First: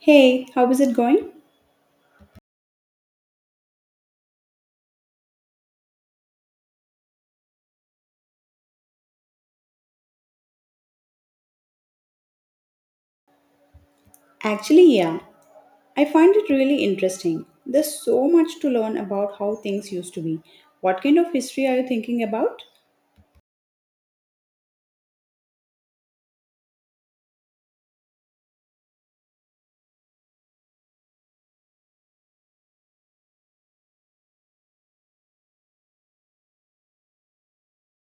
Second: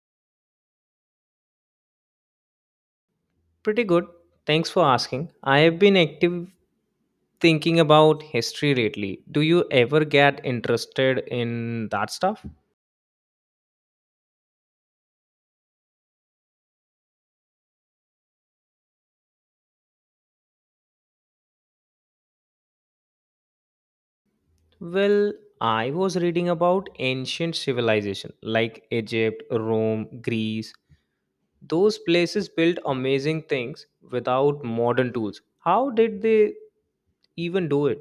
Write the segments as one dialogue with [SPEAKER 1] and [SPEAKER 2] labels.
[SPEAKER 1] Hey, how is it going?
[SPEAKER 2] Pretty good. Thanks for asking. I have been active thinking about history lately. Do you ever get interested in that stuff?
[SPEAKER 1] Actually, yeah, I find it really interesting. There's so much to learn about how things used to be. What kind of history are you thinking about?
[SPEAKER 2] Well, I was reading about ancient civilization like Egypt, Rome, Greece. Those places built amazing things without modern tools. How did they even do it?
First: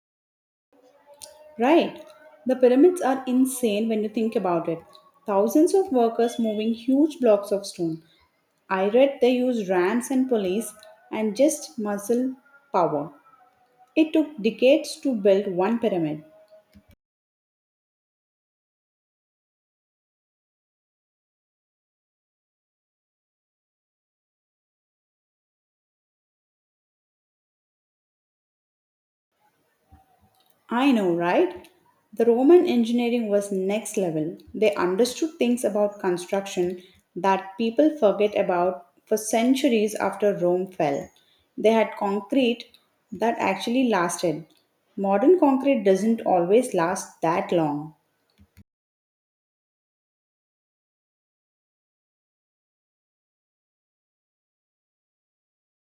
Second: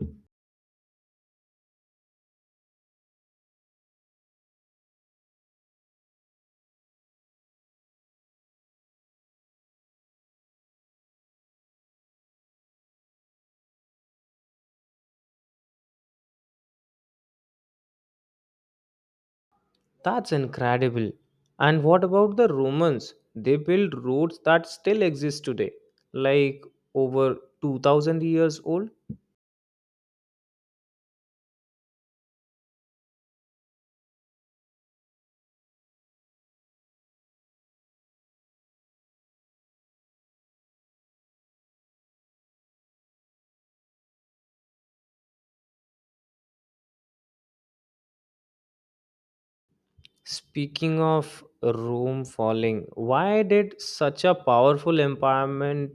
[SPEAKER 1] Right, the pyramids are insane when you think about it. Thousands of workers moving huge blocks of stone. I read they used rams and pulleys and just muscle power. It took decades to build one pyramid.
[SPEAKER 2] That's incredible. And what about the Romans? They built roads that still exist today, like over 2000 years old.
[SPEAKER 1] I know, right? The Roman engineering was next level. They understood things about construction that people forget about for centuries after Rome fell. They had concrete that actually lasted. Modern concrete doesn't always last that long.
[SPEAKER 2] Speaking of Rome falling, why did such a powerful empowerment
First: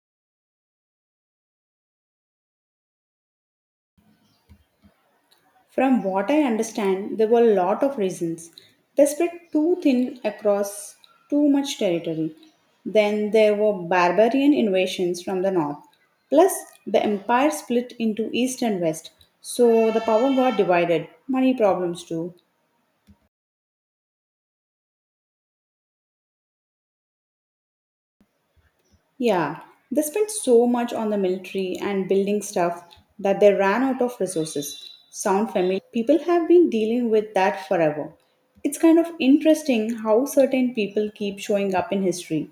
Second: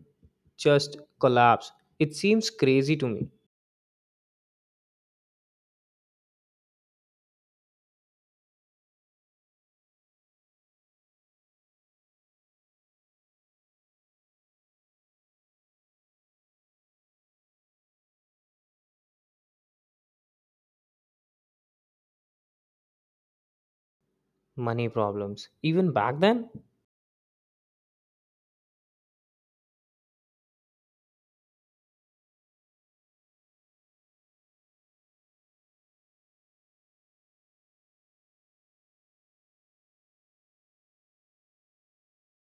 [SPEAKER 2] just collapse? It seems crazy to me.
[SPEAKER 1] From what I understand, there were a lot of reasons. They spread too thin across too much territory. Then there were barbarian invasions from the north. Plus, the empire split into east and west, so the power got divided. Money problems too.
[SPEAKER 2] Money problems. Even back then?
[SPEAKER 1] Yeah, they spent so much on the military and building stuff that they ran out of resources. Sound familiar? People have been dealing with that forever. It's kind of interesting how certain people keep showing up in history.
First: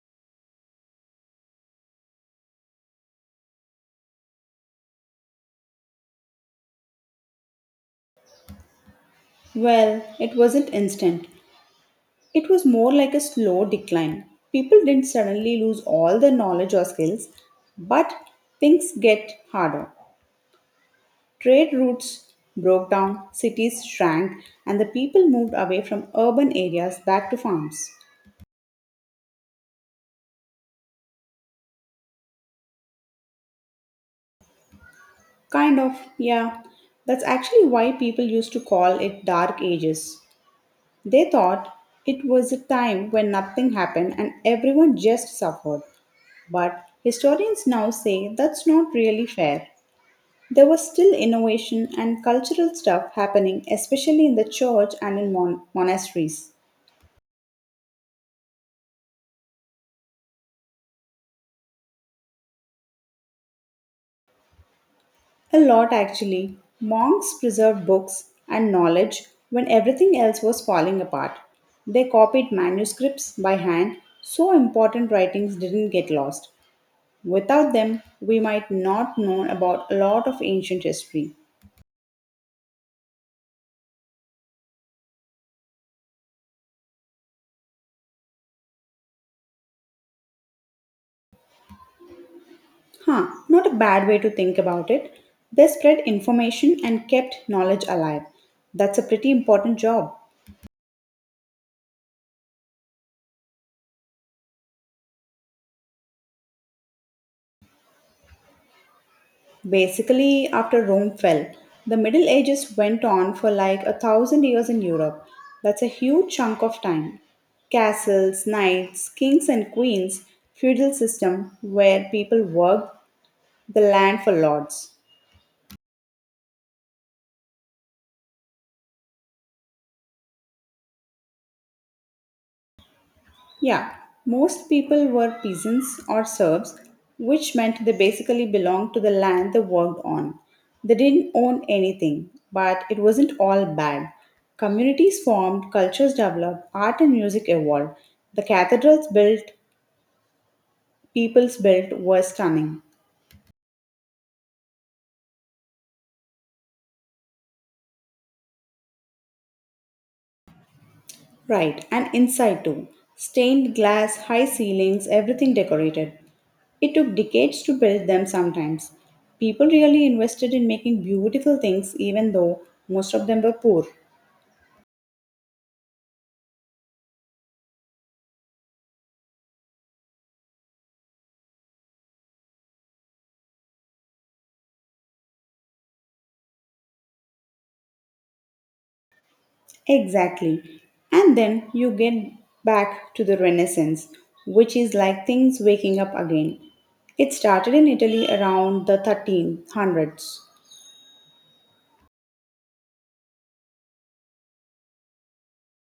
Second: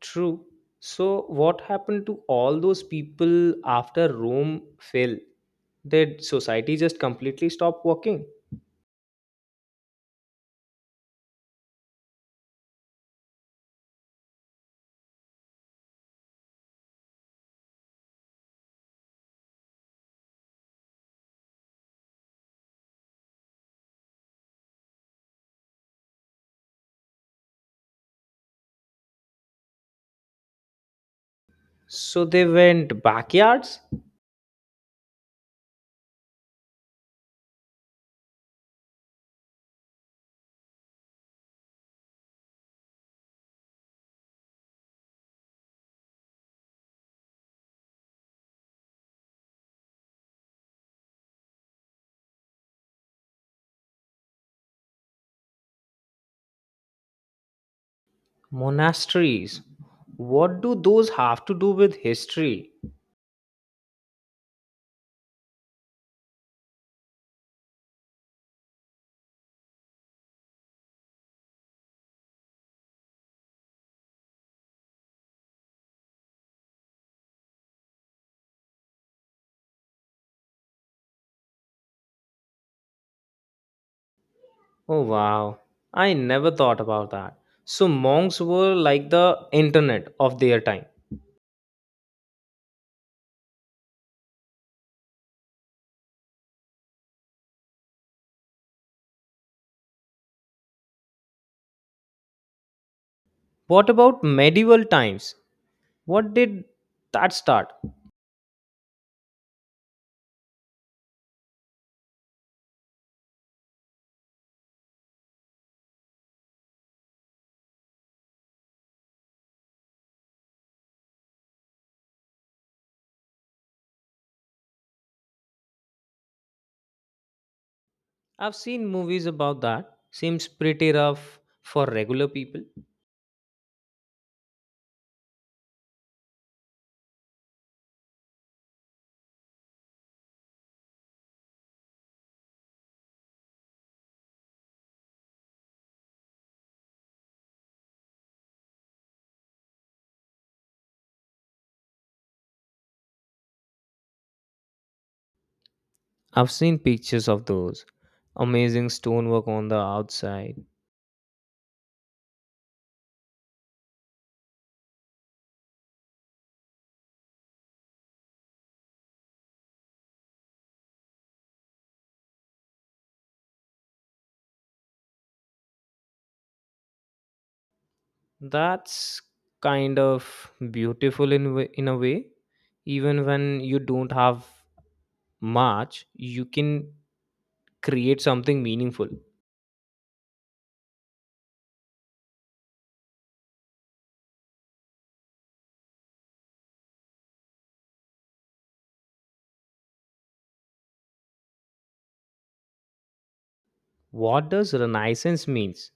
[SPEAKER 2] True. So, what happened to all those people after Rome fell? Did society just completely stop working?
[SPEAKER 1] Well, it wasn't instant. It was more like a slow decline. People didn't suddenly lose all their knowledge or skills, but things get harder. Trade routes broke down, cities shrank, and the people moved away from urban areas back to farms.
[SPEAKER 2] So they went backyards,
[SPEAKER 1] Kind of, yeah. That's actually why people used to call it Dark Ages. They thought it was a time when nothing happened and everyone just suffered. But historians now say that's not really fair. There was still innovation and cultural stuff happening, especially in the church and in monasteries.
[SPEAKER 2] monasteries. What do those have to do with history?
[SPEAKER 1] A lot actually. Monks preserved books and knowledge when everything else was falling apart. They copied manuscripts by hand so important writings didn't get lost. Without them, we might not know about a lot of ancient history.
[SPEAKER 2] Oh wow, I never thought about that. So monks were like the internet of their time.
[SPEAKER 1] Huh, not a bad way to think about it. They spread information and kept knowledge alive. That's a pretty important job.
[SPEAKER 2] What about medieval times? What did that start?
[SPEAKER 1] Basically, after Rome fell, the Middle Ages went on for like a thousand years in Europe. That's a huge chunk of time. Castles, knights, kings and queens, feudal system where people worked the land for lords.
[SPEAKER 2] I've seen movies about that. Seems pretty rough for regular people.
[SPEAKER 1] Yeah, most people were peasants or serfs, which meant they basically belonged to the land they worked on. They didn't own anything, but it wasn't all bad. Communities formed, cultures developed, art and music evolved. The cathedrals built, peoples built were stunning.
[SPEAKER 2] I've seen pictures of those. Amazing stonework on the outside.
[SPEAKER 1] Right, and inside too. Stained glass, high ceilings, everything decorated. It took decades to build them sometimes. People really invested in making beautiful things, even though most of them were poor.
[SPEAKER 2] That's kind of beautiful in a way. Even when you don't have much, you can create something meaningful.
[SPEAKER 1] Exactly. And then you get back to the Renaissance, which is like things waking up again. It started in Italy around the 1300s.
[SPEAKER 2] What does Renaissance means?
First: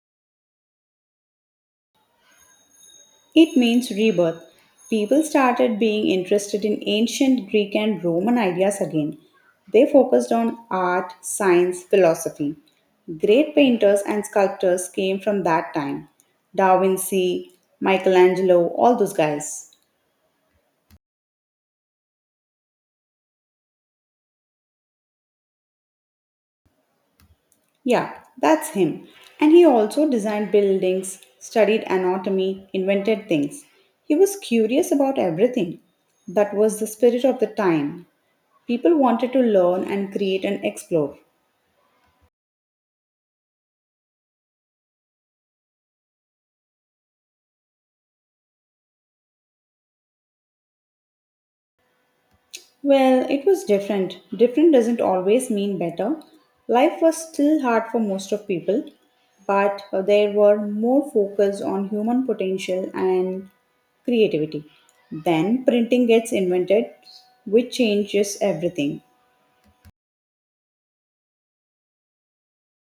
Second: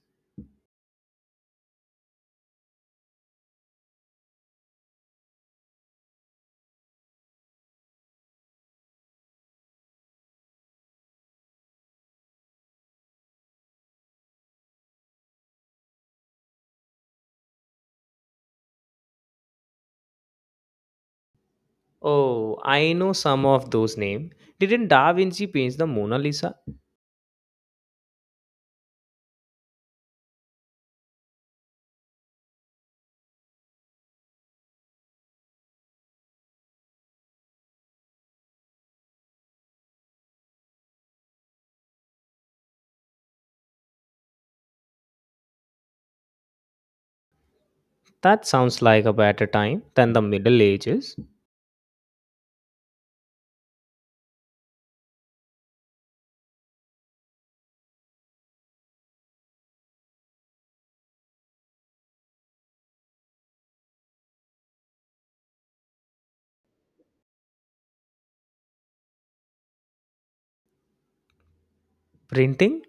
[SPEAKER 1] It means rebirth. People started being interested in ancient Greek and Roman ideas again. They focused on art, science, philosophy. Great painters and sculptors came from that time. Da Vinci, Michelangelo, all those guys.
[SPEAKER 2] Oh, I know some of those names. Didn't Da Vinci paint the Mona Lisa?
[SPEAKER 1] Yeah, that's him. And he also designed buildings, studied anatomy, invented things. He was curious about everything. That was the spirit of the time. People wanted to learn and create and explore.
[SPEAKER 2] That sounds like a better time than the Middle Ages.
[SPEAKER 1] Well, it was different. Different doesn't always mean better. Life was still hard for most of people, but there were more focus on human potential and creativity. Then printing gets invented, which changes everything.
[SPEAKER 2] Printing?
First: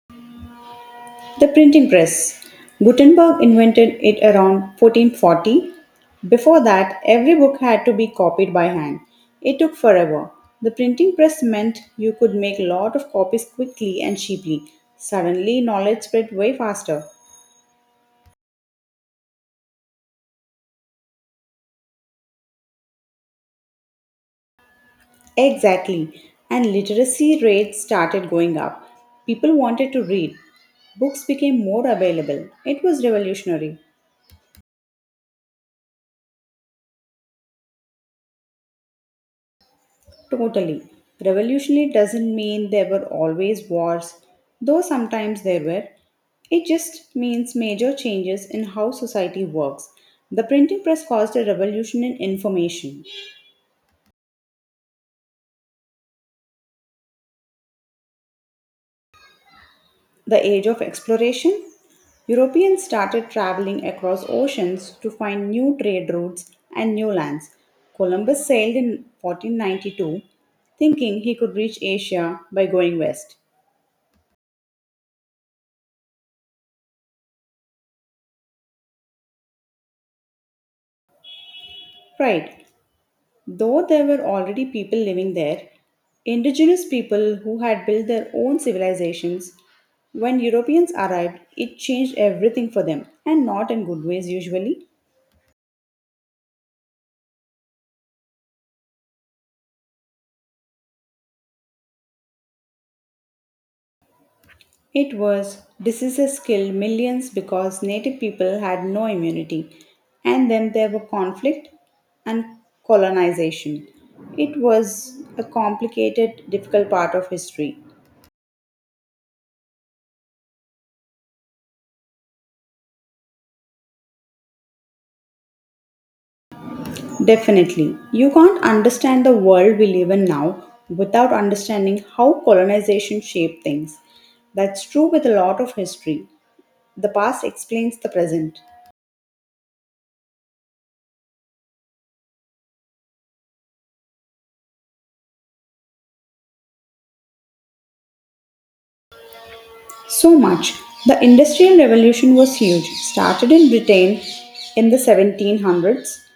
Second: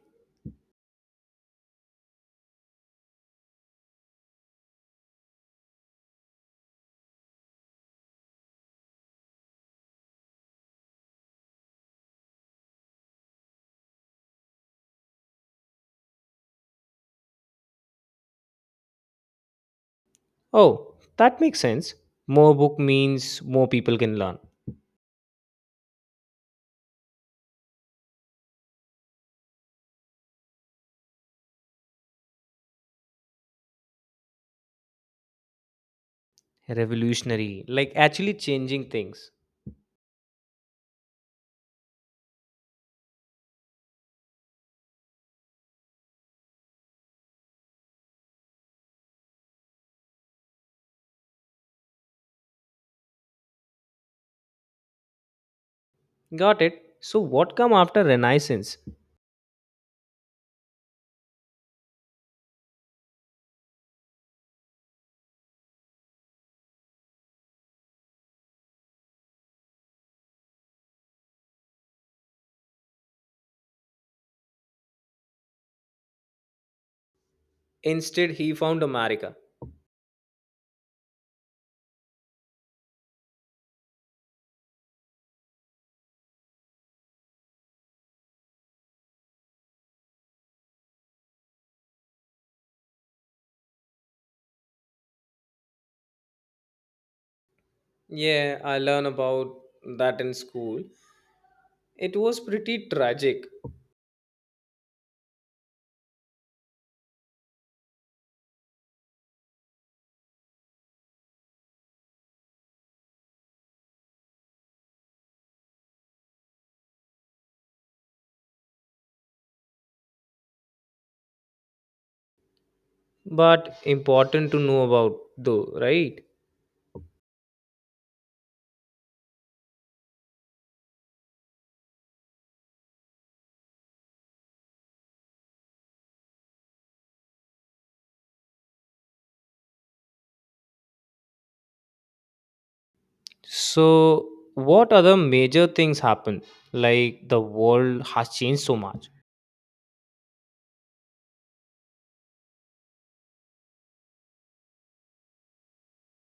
[SPEAKER 1] The printing press. Gutenberg invented it around 1440. Before that, every book had to be copied by hand. It took forever. The printing press meant you could make a lot of copies quickly and cheaply. Suddenly, knowledge spread way faster.
[SPEAKER 2] Oh, that makes sense. More book means more people can learn.
[SPEAKER 1] Exactly. And literacy rates started going up. People wanted to read. Books became more available. It was revolutionary.
[SPEAKER 2] Revolutionary, like actually changing things.
[SPEAKER 1] Totally. Revolutionary doesn't mean there were always wars, though sometimes there were. It just means major changes in how society works. The printing press caused a revolution in information.
[SPEAKER 2] Got it. So what come after Renaissance?
[SPEAKER 1] The age of exploration? Europeans started traveling across oceans to find new trade routes and new lands. Columbus sailed in 1492 thinking he could reach Asia by going west.
[SPEAKER 2] Instead, he found America.
[SPEAKER 1] Right, though there were already people living there, indigenous people who had built their own civilizations. When Europeans arrived, it changed everything for them, and not in good ways usually.
[SPEAKER 2] Yeah, I learn about that in school. It was pretty tragic,
[SPEAKER 1] It was diseases killed millions because native people had no immunity, and then there were conflict and colonization. It was a complicated, difficult part of history.
[SPEAKER 2] but important to know about though, right?
[SPEAKER 1] Definitely. You can't understand the world we live in now without understanding how colonization shaped things. That's true with a lot of history. The past explains the present.
[SPEAKER 2] So what other major things happened? Like the world has changed so much.
[SPEAKER 1] So much. The Industrial Revolution was huge. Started in Britain in the 1700s,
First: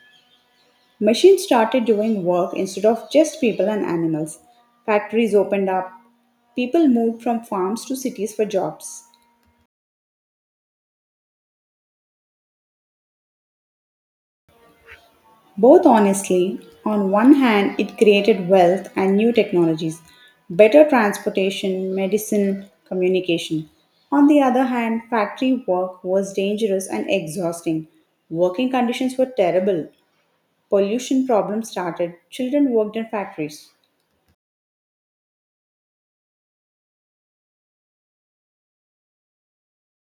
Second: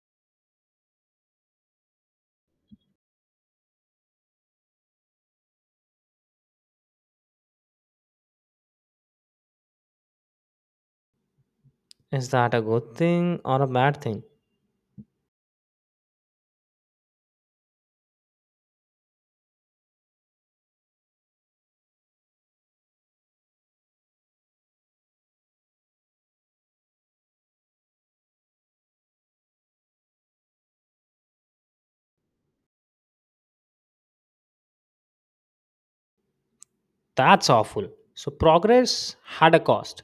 [SPEAKER 1] machines started doing work instead of just people and animals. Factories opened up. People moved from farms to cities for jobs.
[SPEAKER 2] Is that a good thing or a bad thing?
[SPEAKER 1] Both, honestly, on one hand, it created wealth and new technologies, better transportation, medicine, communication. On the other hand, factory work was dangerous and exhausting. Working conditions were terrible. Pollution problems started. Children worked in factories.
[SPEAKER 2] That's awful. So progress had a cost.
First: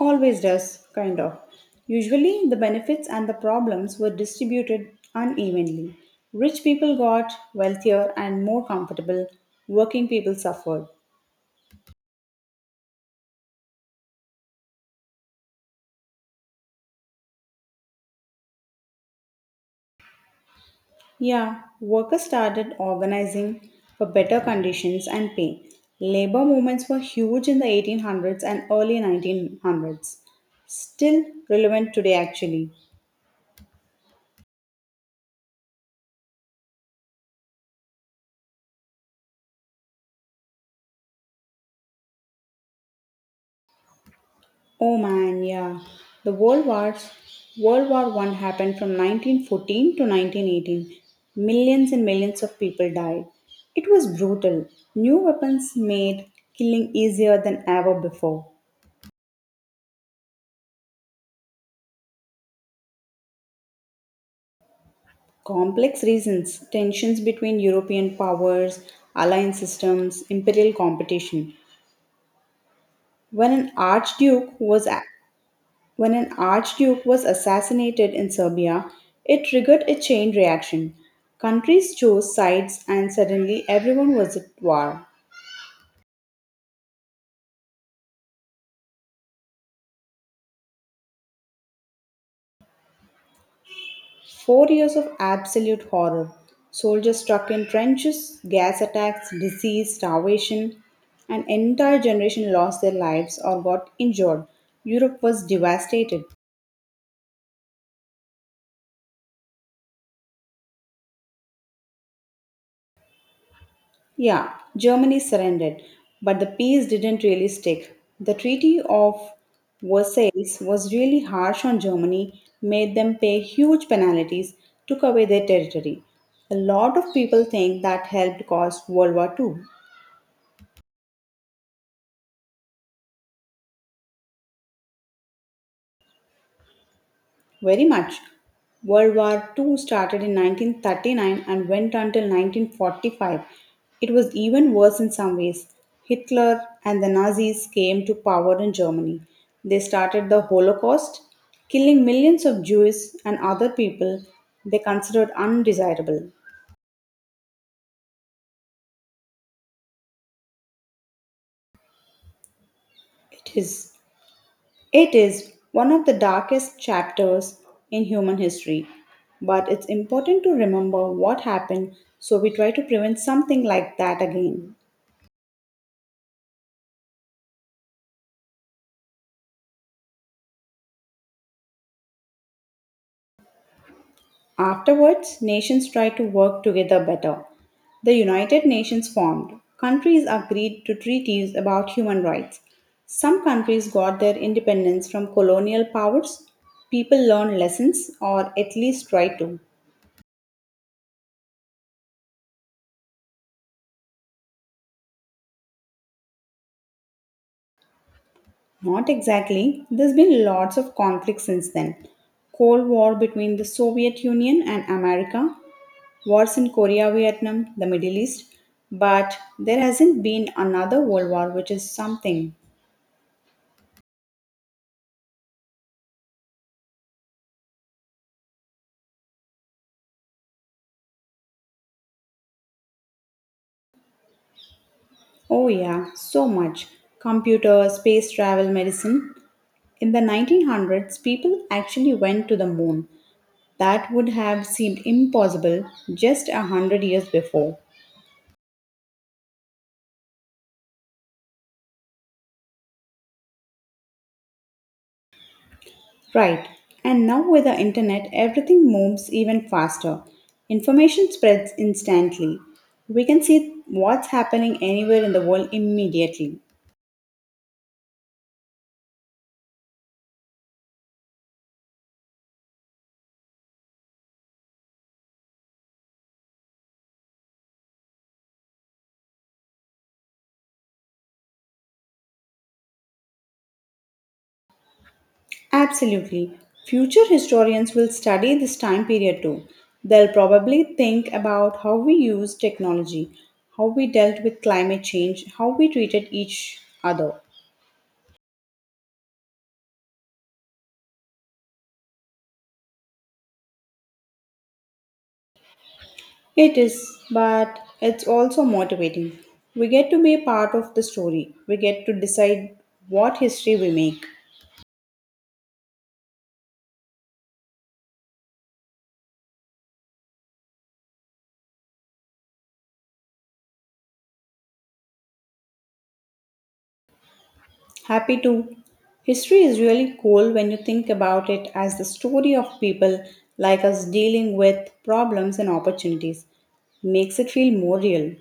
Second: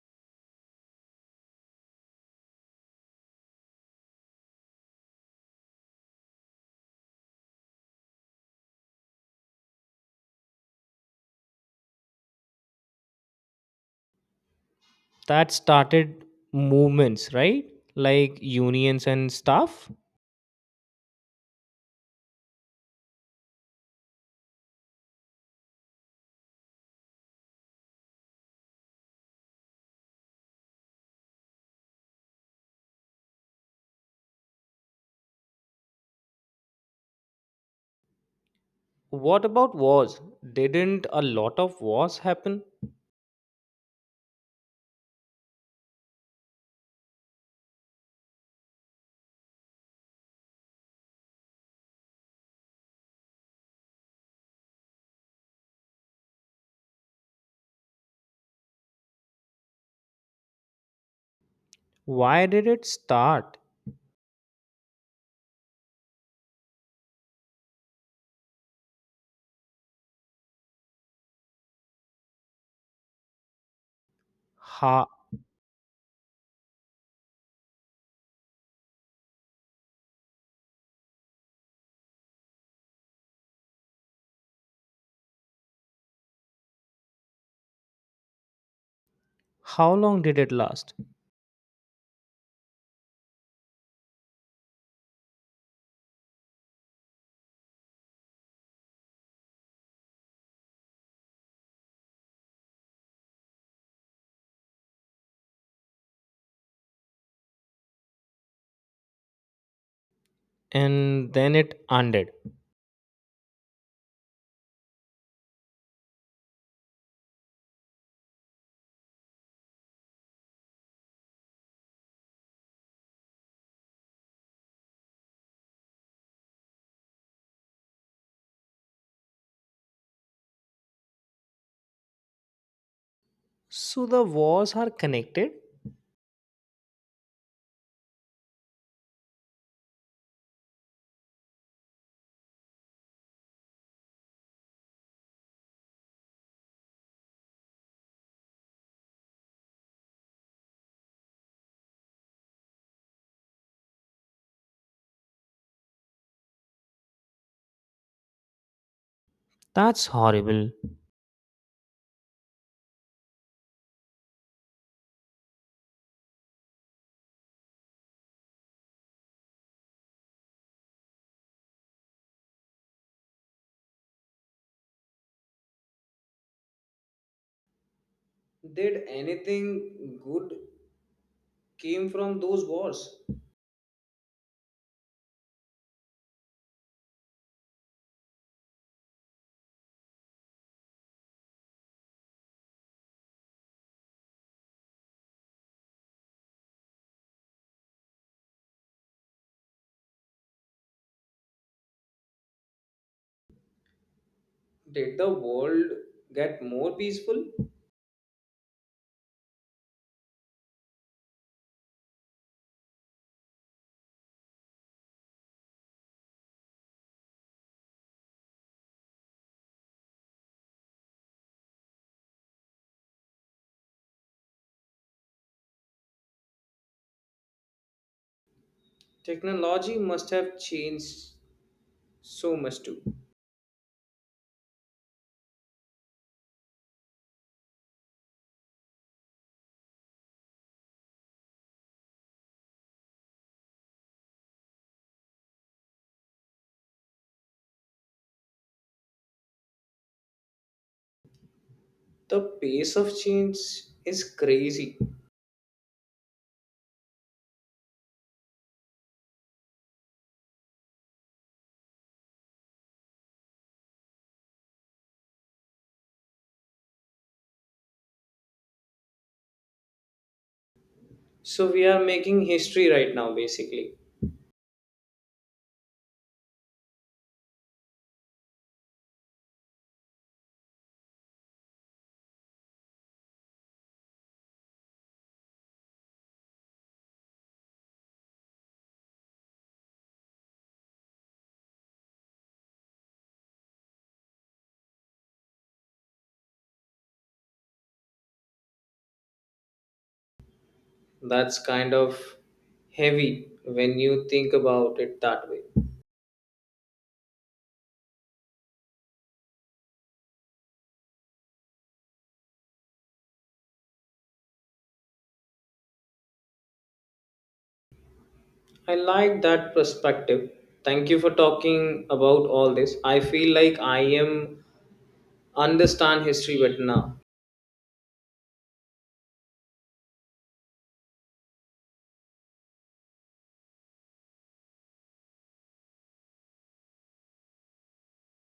[SPEAKER 1] Always does, kind of. Usually, the benefits and the problems were distributed unevenly. Rich people got wealthier and more comfortable, working people suffered.
[SPEAKER 2] That started movements, right? Like unions and stuff.
[SPEAKER 1] Yeah, workers started organizing for better conditions and pay. Labor movements were huge in the 1800s and early 1900s. Still relevant today, actually.
[SPEAKER 2] What about wars? Didn't a lot of wars happen?
[SPEAKER 1] Oh man, yeah. The World Wars, World War One happened from 1914 to 1918. Millions and millions of people died. It was brutal. New weapons made killing easier than ever before.
[SPEAKER 2] Why did it start?
[SPEAKER 1] Complex reasons, tensions between European powers, alliance systems, imperial competition. When an archduke was a-
[SPEAKER 2] How,
[SPEAKER 1] when an archduke was assassinated in Serbia, it triggered a chain reaction. Countries chose sides and suddenly everyone was at war.
[SPEAKER 2] how long did it last?
[SPEAKER 1] 4 years of absolute horror. Soldiers stuck in trenches, gas attacks, disease, starvation. An entire generation lost their lives or got injured. Europe was devastated.
[SPEAKER 2] And then it ended.
[SPEAKER 1] Yeah, Germany surrendered, but the peace didn't really stick. The Treaty of Versailles was really harsh on Germany, made them pay huge penalties, took away their territory. A lot of people think that helped cause World War Two.
[SPEAKER 2] So the wars are connected?
[SPEAKER 1] Very much. World War Two started in 1939 and went until 1945. It was even worse in some ways. Hitler and the Nazis came to power in Germany. They started the Holocaust, killing millions of Jews and other people they considered undesirable.
[SPEAKER 2] That's horrible.
[SPEAKER 1] It is it is one of the darkest chapters in human history. But it's important to remember what happened so we try to prevent something like that again.
[SPEAKER 2] Did anything good came from those wars?
[SPEAKER 1] Afterwards, nations tried to work together better. The United Nations formed. Countries agreed to treaties about human rights. Some countries got their independence from colonial powers. People learned lessons, or at least tried to.
[SPEAKER 2] Did the world get more peaceful?
[SPEAKER 1] Not exactly. There's been lots of conflict since then. Cold War between the Soviet Union and America, wars in Korea, Vietnam, the Middle East. But there hasn't been another world war, which is something.
[SPEAKER 2] Technology must have changed so much too.
[SPEAKER 1] Oh, yeah, so much. Computer, space travel, medicine. In the 1900s, people actually went to the moon. That would have seemed impossible just a hundred years before.
[SPEAKER 2] The pace of change is crazy.
[SPEAKER 1] Right, and now with the internet, everything moves even faster. Information spreads instantly. We can see what's happening anywhere in the world immediately.
[SPEAKER 2] So we are making history right now, basically.
[SPEAKER 1] Absolutely. Future historians will study this time period too. They'll probably think about how we used technology, how we dealt with climate change, how we treated each other.
[SPEAKER 2] That's kind of heavy when you think about it that way.
[SPEAKER 1] It is, but it's also motivating. We get to be a part of the story, we get to decide what history we make.
[SPEAKER 2] I like that perspective. Thank you for talking about all this. I feel like I am understand history better now.
[SPEAKER 1] Happy too. History is really cool when you think about it as the story of people like us dealing with problems and opportunities. Makes it feel more real.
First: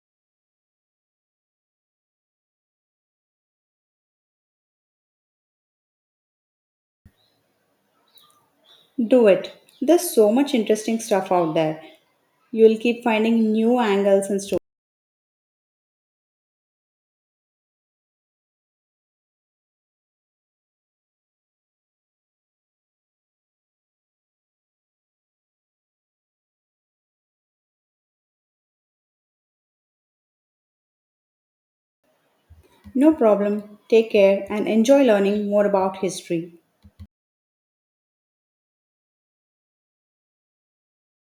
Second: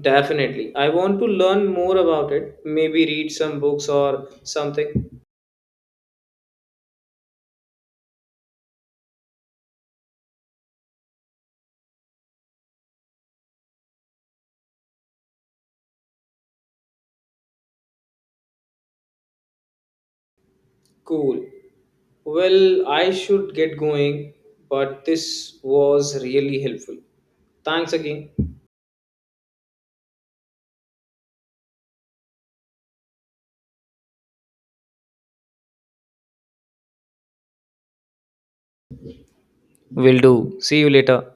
[SPEAKER 2] Definitely. I want to learn more about it. Maybe read some books or something.
[SPEAKER 1] Do it. There's so much interesting stuff out there. You'll keep finding new angles and stories.
[SPEAKER 2] Cool. Well, I should get going, but this was really helpful. Thanks again.
[SPEAKER 1] No problem. Take care and enjoy learning more about history.
[SPEAKER 2] Will do. See you later.